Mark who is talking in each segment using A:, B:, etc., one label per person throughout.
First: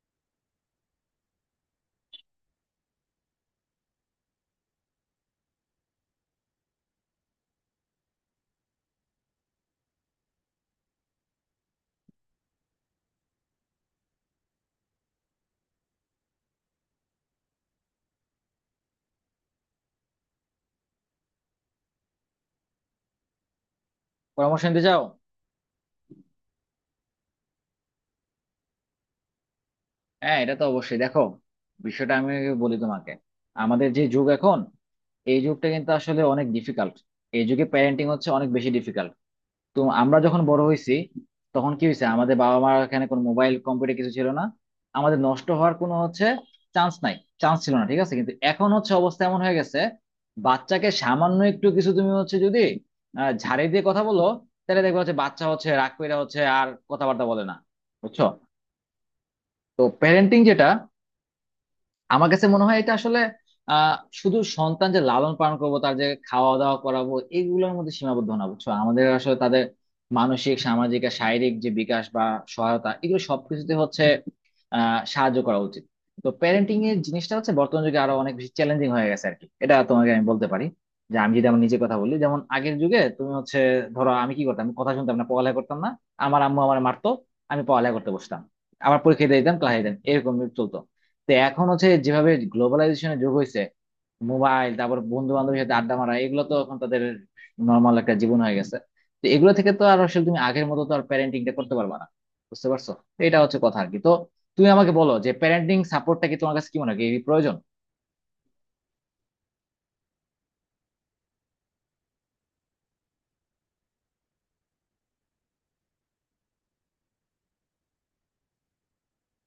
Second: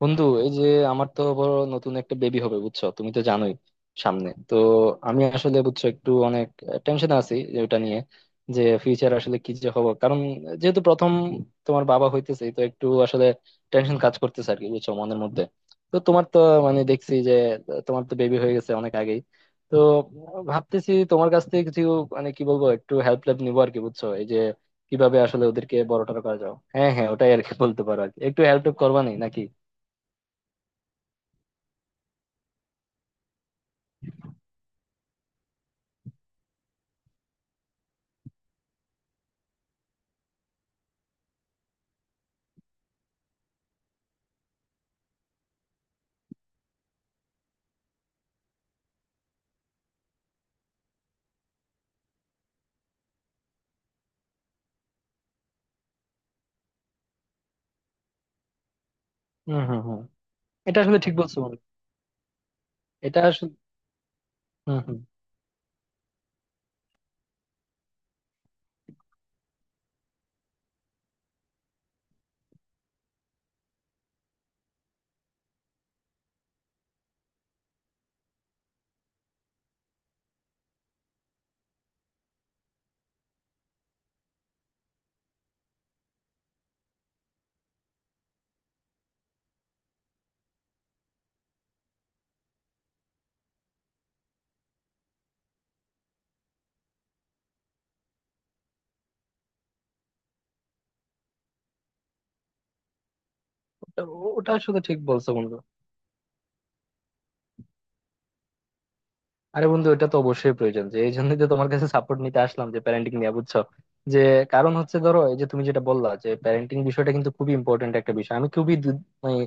A: বন্ধু, এই যে আমার তো বড় নতুন একটা বেবি হবে, বুঝছো? তুমি তো জানোই। সামনে তো আমি আসলে, বুঝছো, একটু অনেক টেনশন আছি যে, ওটা নিয়ে যে ফিউচার আসলে কি যে হবো। কারণ যেহেতু প্রথম তোমার বাবা হইতেছে, তো একটু আসলে টেনশন কাজ করতেছে আর কি, বুঝছো, মনের মধ্যে। তো তোমার তো, মানে, দেখছি যে তোমার তো বেবি হয়ে গেছে অনেক আগেই। তো ভাবতেছি তোমার কাছ থেকে কিছু, মানে, কি বলবো, একটু হেল্প টেল্প নিবো আর কি, বুঝছো, এই যে
B: পরামর্শ নিতে চাও?
A: কিভাবে আসলে ওদেরকে বড় টড় করা যাও। হ্যাঁ হ্যাঁ, ওটাই আর কি, বলতে পারো আর কি। একটু হেল্প করবা নি নাকি?
B: হ্যাঁ, এটা তো অবশ্যই। দেখো, বিষয়টা আমি বলি তোমাকে। আমাদের যে যুগ এখন, এই যুগটা কিন্তু আসলে অনেক ডিফিকাল্ট। এই যুগে প্যারেন্টিং হচ্ছে অনেক বেশি ডিফিকাল্ট। তো আমরা যখন বড় হয়েছি, তখন কি হয়েছে, আমাদের বাবা মার এখানে কোনো মোবাইল কম্পিউটার কিছু ছিল না। আমাদের নষ্ট হওয়ার কোনো হচ্ছে চান্স নাই, চান্স ছিল না। ঠিক আছে, কিন্তু এখন হচ্ছে অবস্থা এমন হয়ে গেছে, বাচ্চাকে সামান্য একটু কিছু তুমি হচ্ছে যদি ঝাড়ি দিয়ে কথা বলো, তাহলে দেখবে হচ্ছে বাচ্চা হচ্ছে রাগ কইরা হচ্ছে আর কথাবার্তা বলে না, বুঝছো?
A: হম হম
B: তো
A: হম।
B: প্যারেন্টিং যেটা,
A: এটা আসলে ঠিক বলছো, বন্ধু।
B: আমার কাছে মনে হয় এটা আসলে
A: এটা আসলে...
B: আহ শুধু
A: হম
B: সন্তান
A: হম।
B: যে লালন পালন করবো, তার যে খাওয়া দাওয়া করাবো, এগুলোর মধ্যে সীমাবদ্ধ না, বুঝছো? আমাদের আসলে তাদের মানসিক, সামাজিক আর শারীরিক যে বিকাশ বা সহায়তা, এগুলো সবকিছুতে হচ্ছে সাহায্য করা উচিত। তো প্যারেন্টিং এর জিনিসটা হচ্ছে বর্তমান যুগে আরো অনেক বেশি চ্যালেঞ্জিং হয়ে গেছে আর কি, এটা তোমাকে আমি বলতে পারি। যে আমি যদি আমার নিজের কথা বলি, যেমন আগের যুগে তুমি হচ্ছে ধরো আমি কি করতাম, আমি কথা শুনতাম না, পড়ালেখা করতাম না, আমার আম্মু আমার মারতো, আমি পড়ালেখা করতে বসতাম, আবার পরীক্ষা দিয়ে দিতাম ক্লাসে দিতাম, এরকম চলতো। তো এখন হচ্ছে যেভাবে গ্লোবালাইজেশনের যুগ হয়েছে, মোবাইল তারপর বন্ধু বান্ধবের সাথে আড্ডা মারা, এগুলো তো এখন তাদের নর্মাল একটা জীবন হয়ে গেছে। তো এগুলো থেকে তো আর আসলে তুমি আগের মতো তো আর প্যারেন্টিংটা করতে পারবা না। বুঝতে পারছো তো, এটা হচ্ছে কথা আর কি।
A: ওটা,
B: তো
A: ওটা
B: তুমি
A: আসলে
B: আমাকে
A: ঠিক
B: বলো
A: বলছো,
B: যে
A: বন্ধু।
B: প্যারেন্টিং সাপোর্টটা কি, তোমার কাছে কি মনে হয় এই প্রয়োজন?
A: আরে বন্ধু, এটা তো অবশ্যই প্রয়োজন, যে এই জন্যই তো তোমার কাছে সাপোর্ট নিতে আসলাম, যে প্যারেন্টিং নিয়ে, বুঝছো, যে কারণ হচ্ছে, ধরো, এই যে তুমি যেটা বললা যে প্যারেন্টিং বিষয়টা কিন্তু খুবই ইম্পর্টেন্ট একটা বিষয়, আমি খুবই মানে,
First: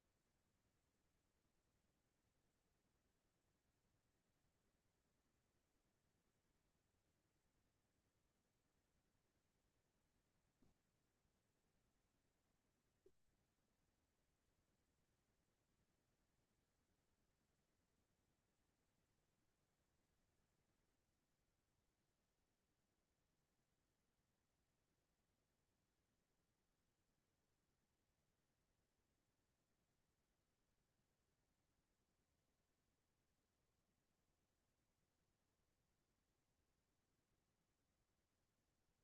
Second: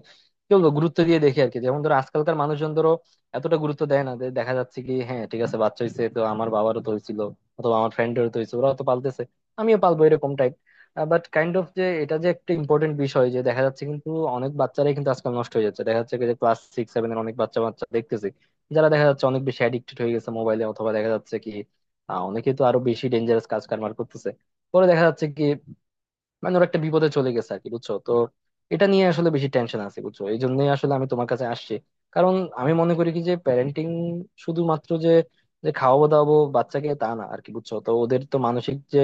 A: কি বলবো, গুরুত্ব দিয়ে দেখি আর কি। যেমন ধরো, আজকালকার মানুষজন ধরো এতটা গুরুত্ব দেয় না, যে দেখা যাচ্ছে কি, হ্যাঁ ঠিক আছে, বাচ্চা হইছে, তো আমার বাবারও তো হয়েছিল অথবা আমার ফ্রেন্ডেরও তো হয়েছে, ওরাও তো পালতেছে, আমিও পালবো, এরকম টাইপ। বাট কাইন্ড অফ, যে এটা যে একটা ইম্পর্টেন্ট বিষয়, যে দেখা যাচ্ছে কিন্তু অনেক বাচ্চারাই কিন্তু আজকাল নষ্ট হয়ে যাচ্ছে। দেখা যাচ্ছে কি, যে ক্লাস সিক্স সেভেন এর অনেক বাচ্চা বাচ্চা দেখতেছি যারা দেখা যাচ্ছে অনেক বেশি অ্যাডিক্টেড হয়ে গেছে মোবাইলে, অথবা দেখা যাচ্ছে কি, অনেকে তো আরো বেশি ডেঞ্জারাস কাজ কারবার করতেছে। পরে দেখা যাচ্ছে কি, মানে ওর একটা বিপদে চলে গেছে আর কি, বুঝছো। তো এটা নিয়ে আসলে বেশি টেনশন আছে, বুঝছো, এই জন্যই আসলে আমি তোমার কাছে আসছি। কারণ আমি মনে করি কি, যে প্যারেন্টিং শুধুমাত্র যে, যে খাওয়াবো দাওয়াবো বাচ্চাকে, তা না আর কি, বুঝছো। তো ওদের তো মানসিক যে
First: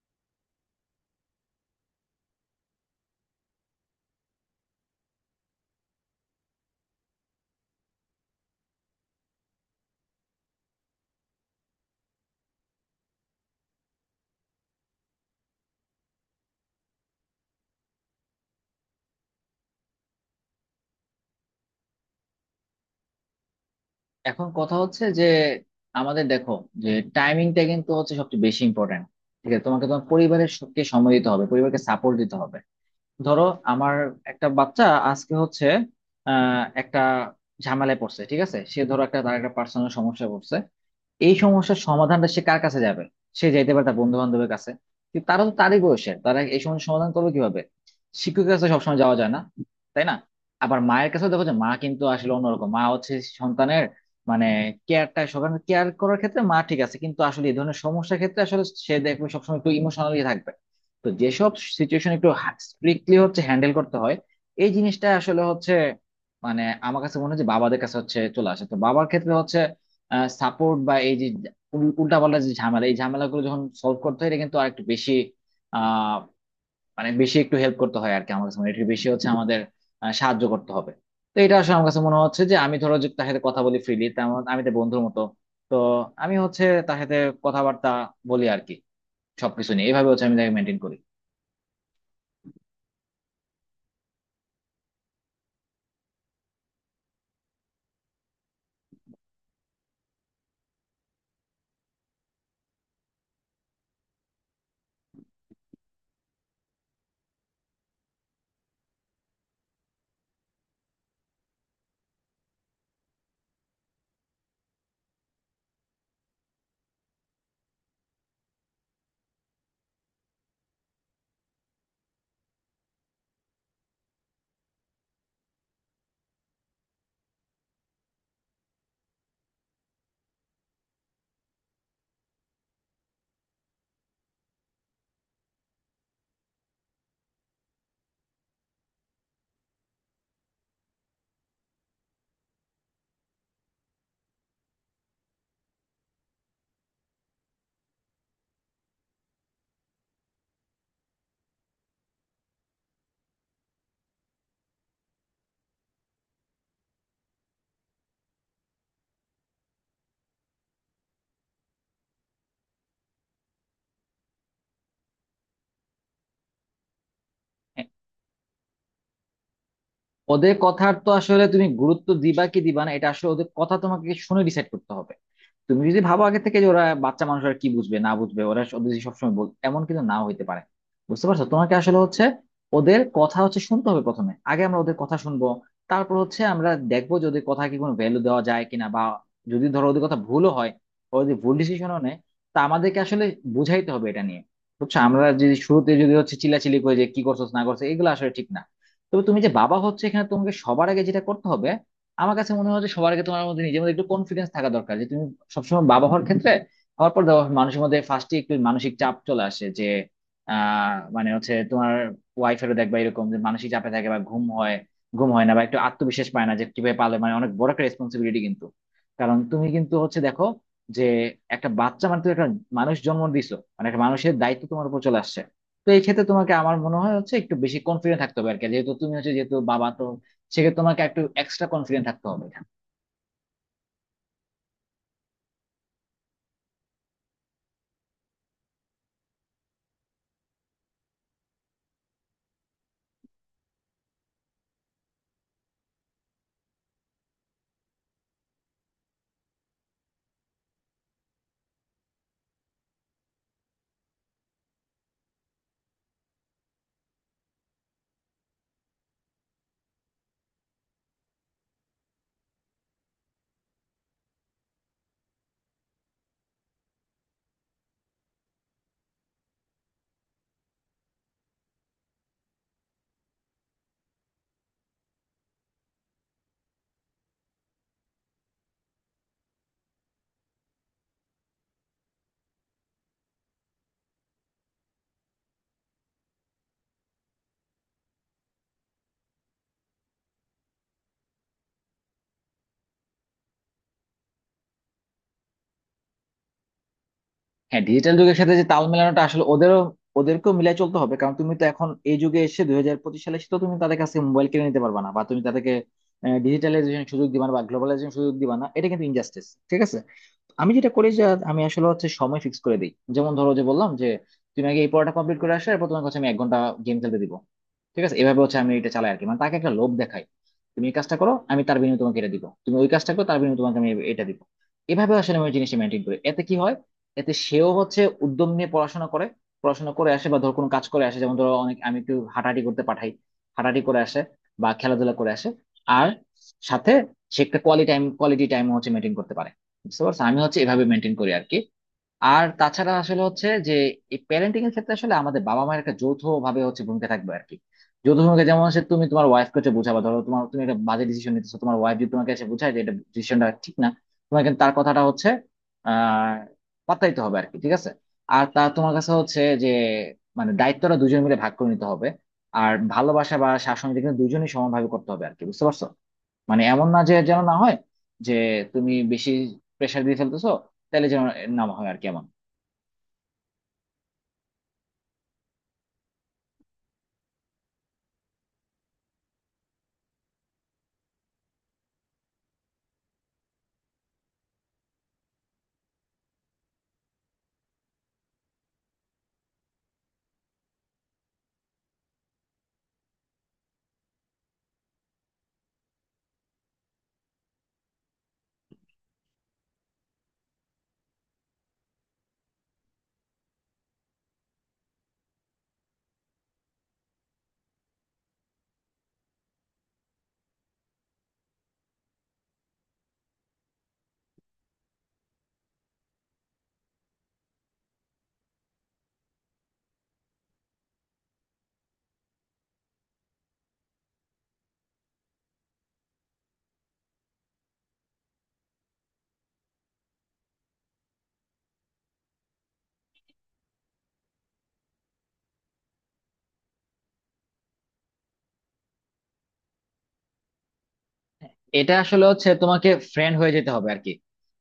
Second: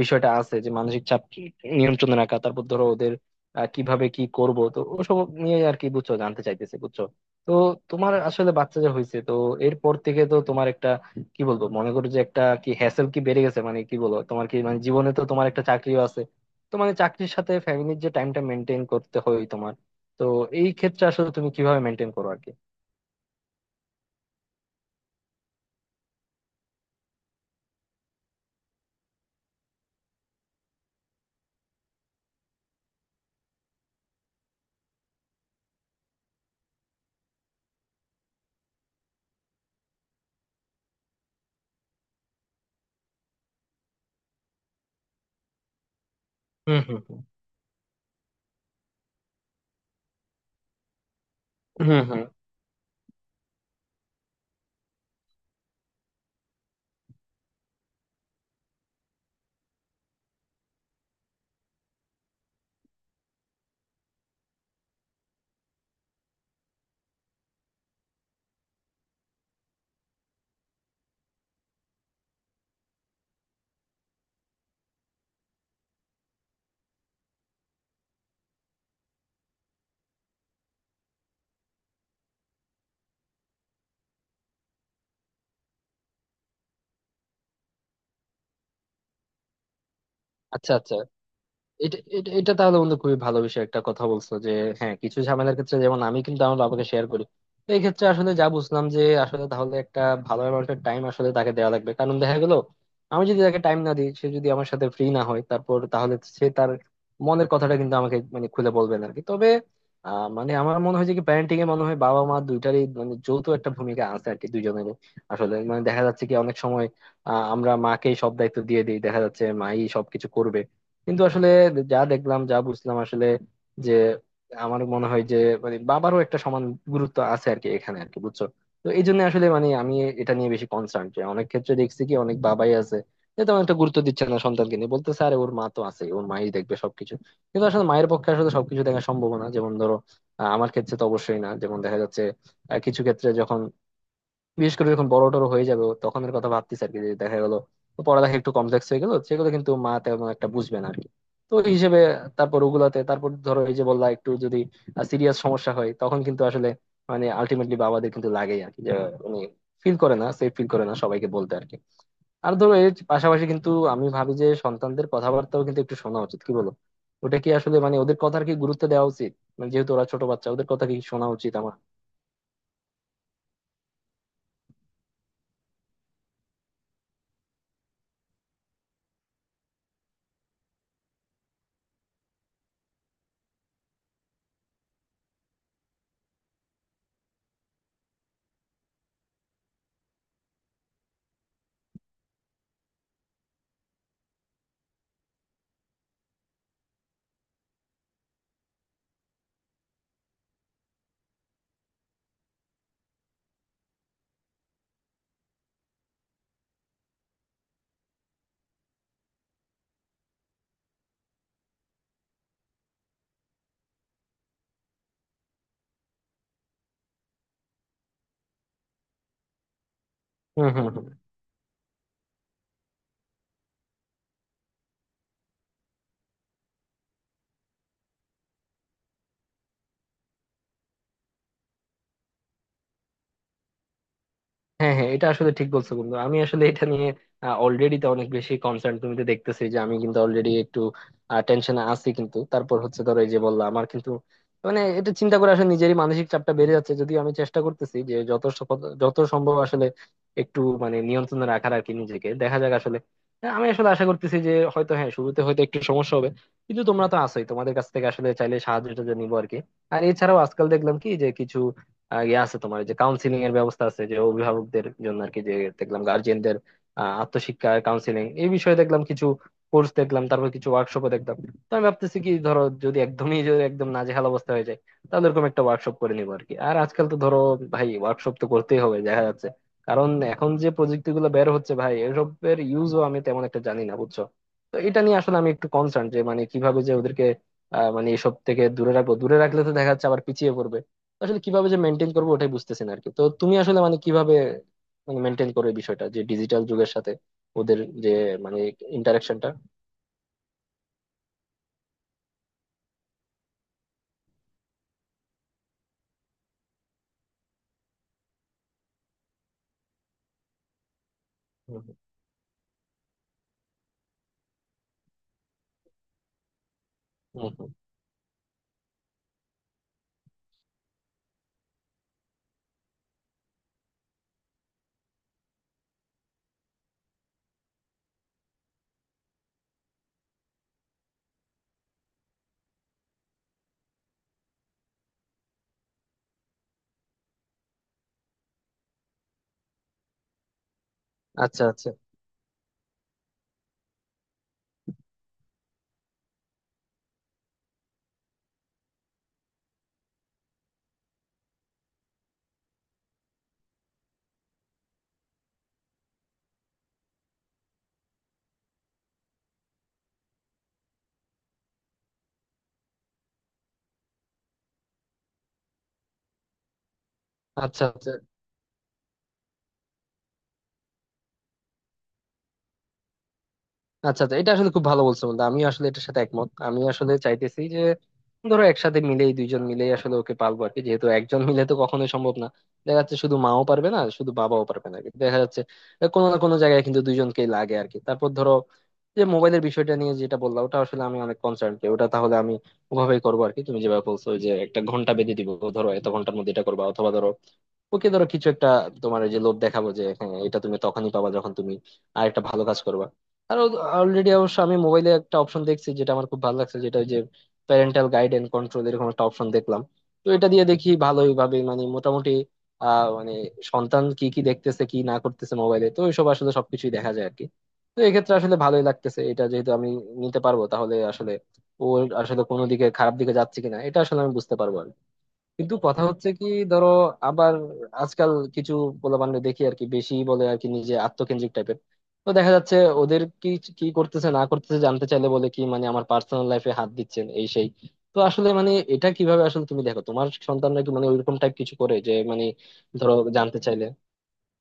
A: বিষয়টা আছে, যে মানসিক চাপ নিয়ন্ত্রণে রাখা, তারপর ধরো ওদের কিভাবে কি করব, তো ওসব নিয়ে আর কি, বুঝছো, জানতে চাইতেছে, বুঝছো। তো তোমার আসলে বাচ্চা যে হয়েছে, তো এরপর থেকে তো তোমার একটা, কি বলবো, মনে করো যে একটা কি হ্যাসেল কি বেড়ে গেছে, মানে কি বলবো, তোমার কি মানে জীবনে তো তোমার একটা চাকরিও আছে। তো মানে চাকরির সাথে ফ্যামিলির যে টাইমটা মেনটেন করতে হয় তোমার, তো এই ক্ষেত্রে আসলে তুমি কিভাবে মেনটেন করো আর কি?
B: এখন কথা হচ্ছে যে আমাদের দেখো যে টাইমিংটা কিন্তু হচ্ছে সবচেয়ে বেশি ইম্পর্ট্যান্ট। ঠিক আছে, তোমাকে তোমার পরিবারের সবকে সময় দিতে হবে, পরিবারকে সাপোর্ট দিতে হবে। ধরো আমার একটা বাচ্চা আজকে হচ্ছে একটা ঝামেলায় পড়ছে। ঠিক আছে, সে ধরো একটা তার একটা পার্সোনাল সমস্যা পড়ছে। এই সমস্যার সমাধানটা সে কার কাছে যাবে? সে যাইতে পারে তার বন্ধু বান্ধবের কাছে, কিন্তু তারা তো তারই বয়সের, তারা এই
A: হুম
B: সমস্যার
A: হুম
B: সমাধান
A: হুম।
B: করবে কিভাবে? শিক্ষকের কাছে সবসময় যাওয়া যায় না, তাই না? আবার মায়ের কাছেও দেখো, যে মা
A: হুম
B: কিন্তু
A: হুম।
B: আসলে অন্যরকম, মা হচ্ছে সন্তানের মানে কেয়ারটা, সকালে কেয়ার করার ক্ষেত্রে মা ঠিক আছে, কিন্তু আসলে এই ধরনের সমস্যার ক্ষেত্রে আসলে সে দেখবে সবসময় একটু ইমোশনালি থাকবে। তো যেসব সিচুয়েশন একটু স্ট্রিক্টলি হচ্ছে হ্যান্ডেল করতে হয়, এই জিনিসটা আসলে হচ্ছে মানে আমার কাছে মনে হয় যে বাবাদের কাছে হচ্ছে চলে আসে। তো বাবার ক্ষেত্রে হচ্ছে সাপোর্ট বা এই যে উল্টাপাল্টা যে ঝামেলা, এই ঝামেলাগুলো যখন সলভ করতে হয়, এটা কিন্তু আর একটু বেশি আহ মানে বেশি একটু হেল্প করতে হয় আর কি আমার কাছে মনে হয়। একটু বেশি হচ্ছে আমাদের সাহায্য করতে হবে। তো এটা আসলে আমার কাছে মনে হচ্ছে যে আমি ধরো যে তার সাথে কথা বলি ফ্রিলি, তেমন আমি তো বন্ধুর মতো। তো আমি হচ্ছে তার সাথে কথাবার্তা বলি আর কি, সবকিছু নিয়ে। এইভাবে হচ্ছে আমি তাকে
A: আচ্ছা
B: মেনটেন
A: আচ্ছা।
B: করি।
A: এটা এটা এটা তাহলে, বন্ধু, খুবই ভালো বিষয় একটা কথা বলছো, যে হ্যাঁ, কিছু ঝামেলার ক্ষেত্রে যেমন আমি কিন্তু আমার বাবাকে শেয়ার করি। তো এই ক্ষেত্রে আসলে যা বুঝলাম, যে আসলে তাহলে একটা ভালো অ্যামাউন্টের টাইম আসলে তাকে দেওয়া লাগবে, কারণ দেখা গেল, আমি যদি তাকে টাইম না দিই, সে যদি আমার সাথে ফ্রি না হয় তারপর, তাহলে সে তার মনের কথাটা কিন্তু আমাকে, মানে, খুলে বলবে না আর কি। তবে মানে, আমার মনে হয় যে কি, প্যারেন্টিং এ মনে হয় বাবা মা দুইটারই মানে যৌথ একটা ভূমিকা আছে আর কি, দুইজনেরই। আসলে মানে দেখা যাচ্ছে কি, অনেক সময় আমরা মাকেই সব দায়িত্ব দিয়ে দিই, দেখা যাচ্ছে মাই সবকিছু করবে। কিন্তু আসলে যা দেখলাম, যা বুঝলাম আসলে, যে আমার মনে হয় যে, মানে, বাবারও একটা সমান গুরুত্ব আছে আর কি এখানে আর কি, বুঝছো। তো এই জন্য আসলে মানে আমি এটা নিয়ে বেশি কনসার্ন, যে অনেক ক্ষেত্রে দেখছি কি, অনেক বাবাই আছে যে তেমন একটা গুরুত্ব দিচ্ছে না সন্তানকে নিয়ে, বলতে স্যার, ওর মা তো আছে, ওর মাই দেখবে সবকিছু। কিন্তু আসলে মায়ের পক্ষে আসলে সবকিছু দেখা সম্ভব না, যেমন ধরো আমার ক্ষেত্রে তো অবশ্যই না, যেমন দেখা যাচ্ছে কিছু ক্ষেত্রে যখন, বিশেষ করে যখন বড় টড় হয়ে যাবে ও, তখনের কথা ভাবতেছি আর কি, যে দেখা গেল ও পড়ালেখা একটু কমপ্লেক্স হয়ে গেল, সেগুলো কিন্তু মা তেমন একটা বুঝবে না আর কি। তো ওই হিসেবে তারপর ওগুলাতে, তারপর ধরো, এই যে বললা, একটু যদি সিরিয়াস সমস্যা হয়, তখন কিন্তু আসলে মানে আলটিমেটলি বাবাদের কিন্তু লাগেই আর কি, যে উনি ফিল করে না, সেফ ফিল করে না সবাইকে বলতে আর কি। আর ধরো এর পাশাপাশি কিন্তু আমি ভাবি যে, সন্তানদের কথাবার্তাও কিন্তু একটু শোনা উচিত, কি বলো? ওটা কি আসলে
B: হ্যাঁ,
A: মানে, ওদের কথার কি গুরুত্ব দেওয়া উচিত? মানে যেহেতু ওরা ছোট বাচ্চা,
B: ওদের
A: ওদের কথা
B: কথার
A: কি
B: তো
A: শোনা
B: আসলে
A: উচিত
B: তুমি
A: আমার?
B: গুরুত্ব দিবা কি দিবা না, এটা আসলে ওদের কথা তোমাকে শুনে ডিসাইড করতে হবে। তুমি যদি ভাবো আগে থেকে যে ওরা বাচ্চা মানুষ আর কি বুঝবে না, বুঝবে ওরা যদি সবসময় বল, এমন কিন্তু নাও হইতে পারে। বুঝতে পারছো? তোমাকে আসলে হচ্ছে ওদের কথা হচ্ছে শুনতে হবে প্রথমে, আগে আমরা ওদের কথা শুনবো, তারপর হচ্ছে আমরা দেখবো যদি ওদের কথা কি কোনো ভ্যালু দেওয়া যায় কিনা। বা যদি ধরো ওদের কথা ভুলও হয়, ওরা যদি ভুল ডিসিশনও নেয়, তা আমাদেরকে আসলে বুঝাইতে হবে এটা নিয়ে, বুঝছো? আমরা যদি শুরুতে যদি হচ্ছে চিল্লাচিল্লি করে যে কি করছো না করছো, এগুলো আসলে ঠিক না। তবে তুমি যে বাবা হচ্ছে, এখানে তোমাকে সবার আগে যেটা করতে হবে, আমার কাছে মনে হয় যে সবার আগে তোমার মধ্যে নিজের মধ্যে একটু কনফিডেন্স থাকা দরকার, যে তুমি সবসময় বাবা হওয়ার ক্ষেত্রে, হওয়ার পর দেখো মানুষের মধ্যে ফার্স্টে একটু মানসিক চাপ চলে আসে যে মানে হচ্ছে তোমার ওয়াইফেরও দেখবা এরকম যে মানসিক চাপে থাকে বা ঘুম হয়, ঘুম হয় না বা একটু আত্মবিশ্বাস পায় না যে কিভাবে পালে। মানে অনেক বড় একটা রেসপন্সিবিলিটি কিন্তু, কারণ তুমি কিন্তু হচ্ছে দেখো
A: হম হম।
B: যে একটা বাচ্চা মানে তুমি একটা মানুষ জন্ম দিছো, মানে একটা মানুষের দায়িত্ব তোমার উপর চলে আসছে। তো এই ক্ষেত্রে তোমাকে আমার মনে হয় হচ্ছে একটু বেশি কনফিডেন্ট থাকতে হবে আর কি। যেহেতু তুমি হচ্ছে, যেহেতু বাবা তো, সেক্ষেত্রে তোমাকে একটু এক্সট্রা কনফিডেন্ট থাকতে হবে।
A: হ্যাঁ হ্যাঁ, এটা আসলে ঠিক বলছো, বন্ধু। আমি আসলে এটা নিয়ে অলরেডি তো অনেক বেশি কনসার্ন, তুমি তো দেখতেছি যে আমি কিন্তু অলরেডি একটু টেনশনে আছি। কিন্তু তারপর হচ্ছে, ধরো, এই যে বললাম, আমার কিন্তু মানে এটা চিন্তা করে আসলে নিজেরই মানসিক চাপটা বেড়ে যাচ্ছে, যদিও আমি চেষ্টা করতেছি যে যত যত সম্ভব আসলে একটু মানে নিয়ন্ত্রণে রাখার আর কি নিজেকে, দেখা যাক আসলে। হ্যাঁ, আমি আসলে আশা করতেছি যে, হয়তো হ্যাঁ, শুরুতে হয়তো একটু সমস্যা হবে, কিন্তু তোমরা তো আছোই, তোমাদের কাছ থেকে আসলে চাইলে সাহায্যটা নিবো আর কি। আর এছাড়াও আজকাল দেখলাম কি, যে কিছু ইয়ে আছে তোমার, যে কাউন্সিলিং এর ব্যবস্থা আছে যে অভিভাবকদের জন্য আর কি, যে দেখলাম গার্জিয়ানদের আত্মশিক্ষা কাউন্সিলিং এই বিষয়ে দেখলাম কিছু কোর্স দেখলাম, তারপর কিছু ওয়ার্কশপও দেখলাম। তো আমি ভাবতেছি কি, ধরো যদি একদমই যদি একদম নাজেহাল অবস্থা হয়ে যায়, তাহলে এরকম একটা ওয়ার্কশপ করে নিবো আর কি। আর আজকাল তো ধরো, ভাই, ওয়ার্কশপ তো করতেই হবে দেখা যাচ্ছে, কারণ এখন যে প্রযুক্তি গুলো বের হচ্ছে ভাই, এসবের ইউজও আমি তেমন একটা জানি না, বুঝছো। তো এটা নিয়ে আসলে আমি একটু কনসার্ন, যে মানে কিভাবে যে ওদেরকে মানে এসব থেকে দূরে রাখবো, দূরে রাখলে তো দেখা যাচ্ছে আবার পিছিয়ে পড়বে। আসলে কিভাবে যে মেনটেন করবো, ওটাই বুঝতেছি না আরকি। তো তুমি আসলে মানে কিভাবে, মানে, মেনটেন করো এই বিষয়টা, যে ডিজিটাল যুগের সাথে ওদের
B: হ্যাঁ,
A: যে,
B: ডিজিটাল যুগের সাথে
A: মানে,
B: যে তাল মেলানোটা আসলে
A: ইন্টারাকশনটা।
B: ওদেরও, ওদেরকেও মিলাই চলতে হবে। কারণ তুমি তো এখন এই যুগে এসে 2025 সালে এসে তো তুমি তাদের কাছে মোবাইল কিনে নিতে পারবা না, বা তুমি তাদেরকে ডিজিটালাইজেশন সুযোগ দিবা না বা গ্লোবালাইজেশন সুযোগ দিবা না, এটা কিন্তু ইনজাস্টিস। ঠিক আছে, আমি যেটা করি যে আমি
A: হুম
B: আসলে
A: হুম।
B: হচ্ছে সময় ফিক্স করে দিই। যেমন ধরো যে বললাম যে তুমি আগে এই পড়াটা কমপ্লিট করে আসলে, এরপর তোমাকে হচ্ছে আমি এক ঘন্টা গেম খেলতে দিব।
A: হুম হুম।
B: ঠিক আছে, এভাবে হচ্ছে আমি এটা চালাই আর কি। মানে তাকে একটা লোভ দেখাই, তুমি এই কাজটা করো আমি তার বিনিময়ে তোমাকে এটা দিব, তুমি ওই কাজটা করো তার বিনিময়ে তোমাকে আমি এটা দিব। এভাবে আসলে আমি জিনিসটা মেনটেন করি। এতে কি হয়, এতে সেও হচ্ছে উদ্যম নিয়ে পড়াশোনা করে, পড়াশোনা করে আসে, বা ধর কোনো কাজ করে আসে। যেমন ধরো অনেক আমি একটু হাঁটাহাঁটি করতে পাঠাই, হাঁটাহাঁটি করে আসে বা খেলাধুলা করে আসে। আর সাথে সে একটা কোয়ালিটি টাইম, কোয়ালিটি টাইম হচ্ছে মেনটেন করতে পারে। বুঝতে পারছো, আমি হচ্ছে এভাবে মেনটেন করি আর কি।
A: আচ্ছা আচ্ছা।
B: আর তাছাড়া আসলে হচ্ছে যে এই প্যারেন্টিং এর ক্ষেত্রে আসলে আমাদের বাবা মায়ের একটা যৌথ ভাবে হচ্ছে ভূমিকা থাকবে আর কি। যৌথ ভূমিকা, যেমন হচ্ছে তুমি তোমার ওয়াইফ কে হচ্ছে বোঝাবা, ধরো তোমার তুমি একটা বাজে ডিসিশন নিতেছো, তোমার ওয়াইফ যদি তোমাকে এসে বোঝায় যে এটা ডিসিশনটা ঠিক না, তোমাকে কিন্তু তার কথাটা হচ্ছে আহ পাত্তা দিতে হবে আর কি। ঠিক আছে, আর তা তোমার কাছে হচ্ছে যে মানে দায়িত্বটা দুজন মিলে ভাগ করে নিতে হবে। আর ভালোবাসা বা শাসন এটা কিন্তু দুজনই সমানভাবে করতে হবে আর কি, বুঝতে পারছো? মানে এমন না যে, যেন না হয়
A: আচ্ছা আচ্ছা।
B: যে তুমি বেশি প্রেশার দিয়ে ফেলতেছো, তাহলে যেন না হয় আর কি এমন।
A: আচ্ছা আচ্ছা, এটা আসলে খুব ভালো বলছো, বন্ধু। আমি আসলে এটার সাথে একমত। আমি আসলে চাইতেছি যে, ধরো, একসাথে মিলেই, দুইজন মিলেই আসলে ওকে পালবো আর কি, যেহেতু একজন মিলে তো কখনোই সম্ভব না। দেখা যাচ্ছে শুধু মাও পারবে না, শুধু বাবাও পারবে না, কিন্তু দেখা যাচ্ছে কোনো না কোনো জায়গায় কিন্তু দুইজনকেই লাগে আর কি। তারপর ধরো যে মোবাইলের বিষয়টা নিয়ে যেটা বললাম, ওটা আসলে আমি অনেক কনসার্ন, ওটা তাহলে আমি ওভাবেই করবো আর কি, তুমি যেভাবে বলছো, ওই যে একটা ঘন্টা বেঁধে দিব, ধরো এত ঘন্টার মধ্যে এটা করবা, অথবা ধরো ওকে ধরো কিছু একটা, তোমার ওই যে লোভ দেখাবো, যে হ্যাঁ এটা তুমি তখনই পাবা যখন তুমি আর একটা ভালো কাজ করবা। আর অলরেডি অবশ্য আমি মোবাইলে একটা অপশন দেখছি যেটা আমার খুব ভালো লাগছে, যেটা ওই যে প্যারেন্টাল গাইড এন্ড কন্ট্রোল, এরকম একটা অপশন দেখলাম। তো এটা দিয়ে দেখি ভালোই ভাবে মানে মোটামুটি মানে, সন্তান কি কি দেখতেছে, কি না করতেছে মোবাইলে, তো এইসব আসলে সবকিছুই দেখা যায় আর কি। তো এক্ষেত্রে আসলে ভালোই লাগতেছে, এটা যেহেতু আমি নিতে পারবো, তাহলে আসলে ওর আসলে কোনো দিকে, খারাপ দিকে যাচ্ছে কিনা, এটা আসলে আমি বুঝতে পারবো আর কি। কিন্তু কথা হচ্ছে কি, ধরো আবার আজকাল কিছু পোলাপানরে দেখি আর কি, বেশি বলে আর কি, নিজে আত্মকেন্দ্রিক টাইপের। তো দেখা যাচ্ছে ওদের কি কি করতেছে না করতেছে জানতে চাইলে বলে কি, মানে আমার পার্সোনাল লাইফে হাত দিচ্ছেন, এই সেই। তো আসলে মানে এটা কিভাবে আসলে তুমি দেখো, তোমার সন্তানরা কি মানে ওইরকম টাইপ কিছু
B: এটা
A: করে, যে
B: আসলে
A: মানে
B: হচ্ছে তোমাকে
A: ধরো
B: ফ্রেন্ড হয়ে
A: জানতে
B: যেতে
A: চাইলে?
B: হবে আর কি।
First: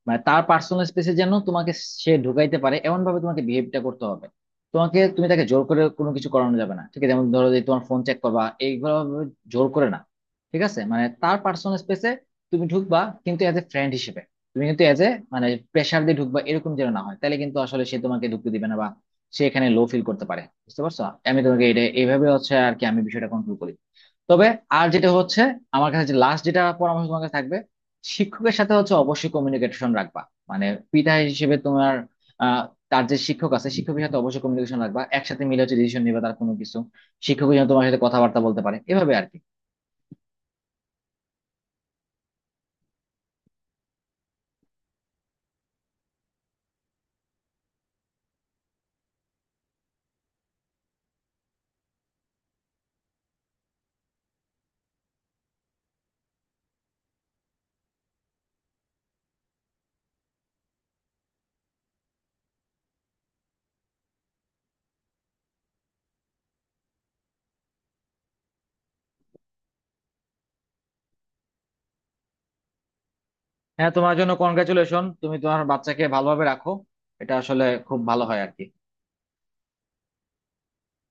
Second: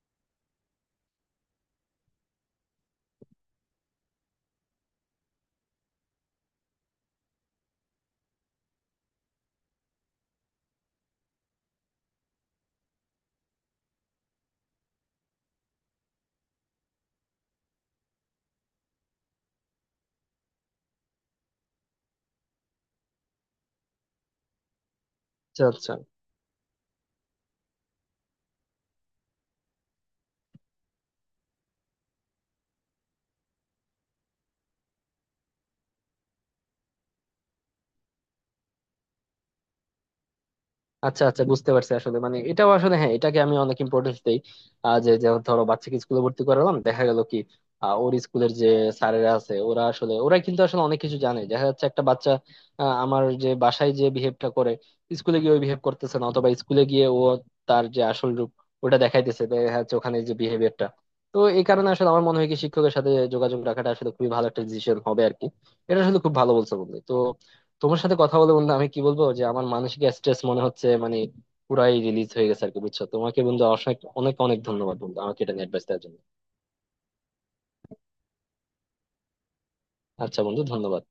B: মানে তার পার্সোনাল স্পেসে যেন তোমাকে সে ঢুকাইতে পারে এমন ভাবে তোমাকে বিহেভটা করতে হবে। তোমাকে, তুমি তাকে জোর করে কোনো কিছু করানো যাবে না। ঠিক আছে, যেমন ধরো যে তোমার ফোন চেক করবা এইগুলো জোর করে না। ঠিক আছে, মানে তার পার্সোনাল স্পেসে তুমি ঢুকবা, কিন্তু এজ এ ফ্রেন্ড হিসেবে। তুমি কিন্তু এজ এ মানে প্রেশার দিয়ে ঢুকবা এরকম যেন না হয়, তাহলে কিন্তু আসলে সে তোমাকে ঢুকতে দিবে না বা সে এখানে লো ফিল করতে পারে, বুঝতে পারছো? আমি তোমাকে এটা এইভাবে হচ্ছে আর কি, আমি বিষয়টা কন্ট্রোল করি। তবে আর যেটা হচ্ছে,
A: আচ্ছা
B: আমার
A: আচ্ছা।
B: কাছে যে লাস্ট যেটা পরামর্শ তোমার কাছে থাকবে, শিক্ষকের সাথে হচ্ছে অবশ্যই কমিউনিকেশন রাখবা। মানে পিতা হিসেবে তোমার আহ, তার যে শিক্ষক আছে, শিক্ষকের সাথে অবশ্যই কমিউনিকেশন রাখবা, একসাথে মিলে হচ্ছে ডিসিশন নিবে তার কোনো কিছু। শিক্ষক যেন তোমার সাথে কথাবার্তা বলতে পারে এভাবে আর কি।
A: আচ্ছা আচ্ছা, বুঝতে পারছি আসলে মানে। এটাও আসলে, হ্যাঁ, এটাকে আমি অনেক ইম্পর্টেন্স দেই। যে যে ধরো বাচ্চাকে স্কুলে ভর্তি করালাম, দেখা গেল কি, ওর স্কুলের যে স্যারেরা আছে, ওরা আসলে, ওরা কিন্তু আসলে অনেক কিছু জানে, দেখা যাচ্ছে একটা বাচ্চা আমার যে বাসায় যে বিহেভটা করে, স্কুলে গিয়ে ওই বিহেভ করতেছে না, অথবা স্কুলে গিয়ে ও তার যে আসল রূপ ওটা দেখাইতেছে, দেখা যাচ্ছে ওখানে যে বিহেভিয়ারটা। তো এই কারণে আসলে আমার মনে হয় কি, শিক্ষকের সাথে যোগাযোগ রাখাটা আসলে খুবই ভালো একটা ডিসিশন হবে আর কি। এটা আসলে খুব ভালো বলছো, বন্ধু। তো তোমার সাথে কথা বলে, বন্ধু, আমি কি বলবো, যে আমার মানসিক স্ট্রেস মনে হচ্ছে মানে পুরাই রিলিজ হয়ে গেছে আর কি, বুঝছো। তোমাকে, বন্ধু,
B: হ্যাঁ,
A: অনেক
B: তোমার জন্য
A: অনেক অনেক ধন্যবাদ,
B: কনগ্রাচুলেশন,
A: বন্ধু,
B: তুমি
A: আমাকে এটা
B: তোমার
A: নিয়ে অ্যাডভাইস দেওয়ার
B: বাচ্চাকে
A: জন্য।
B: ভালোভাবে রাখো, এটা আসলে খুব ভালো হয় আর কি।
A: আচ্ছা বন্ধু, ধন্যবাদ।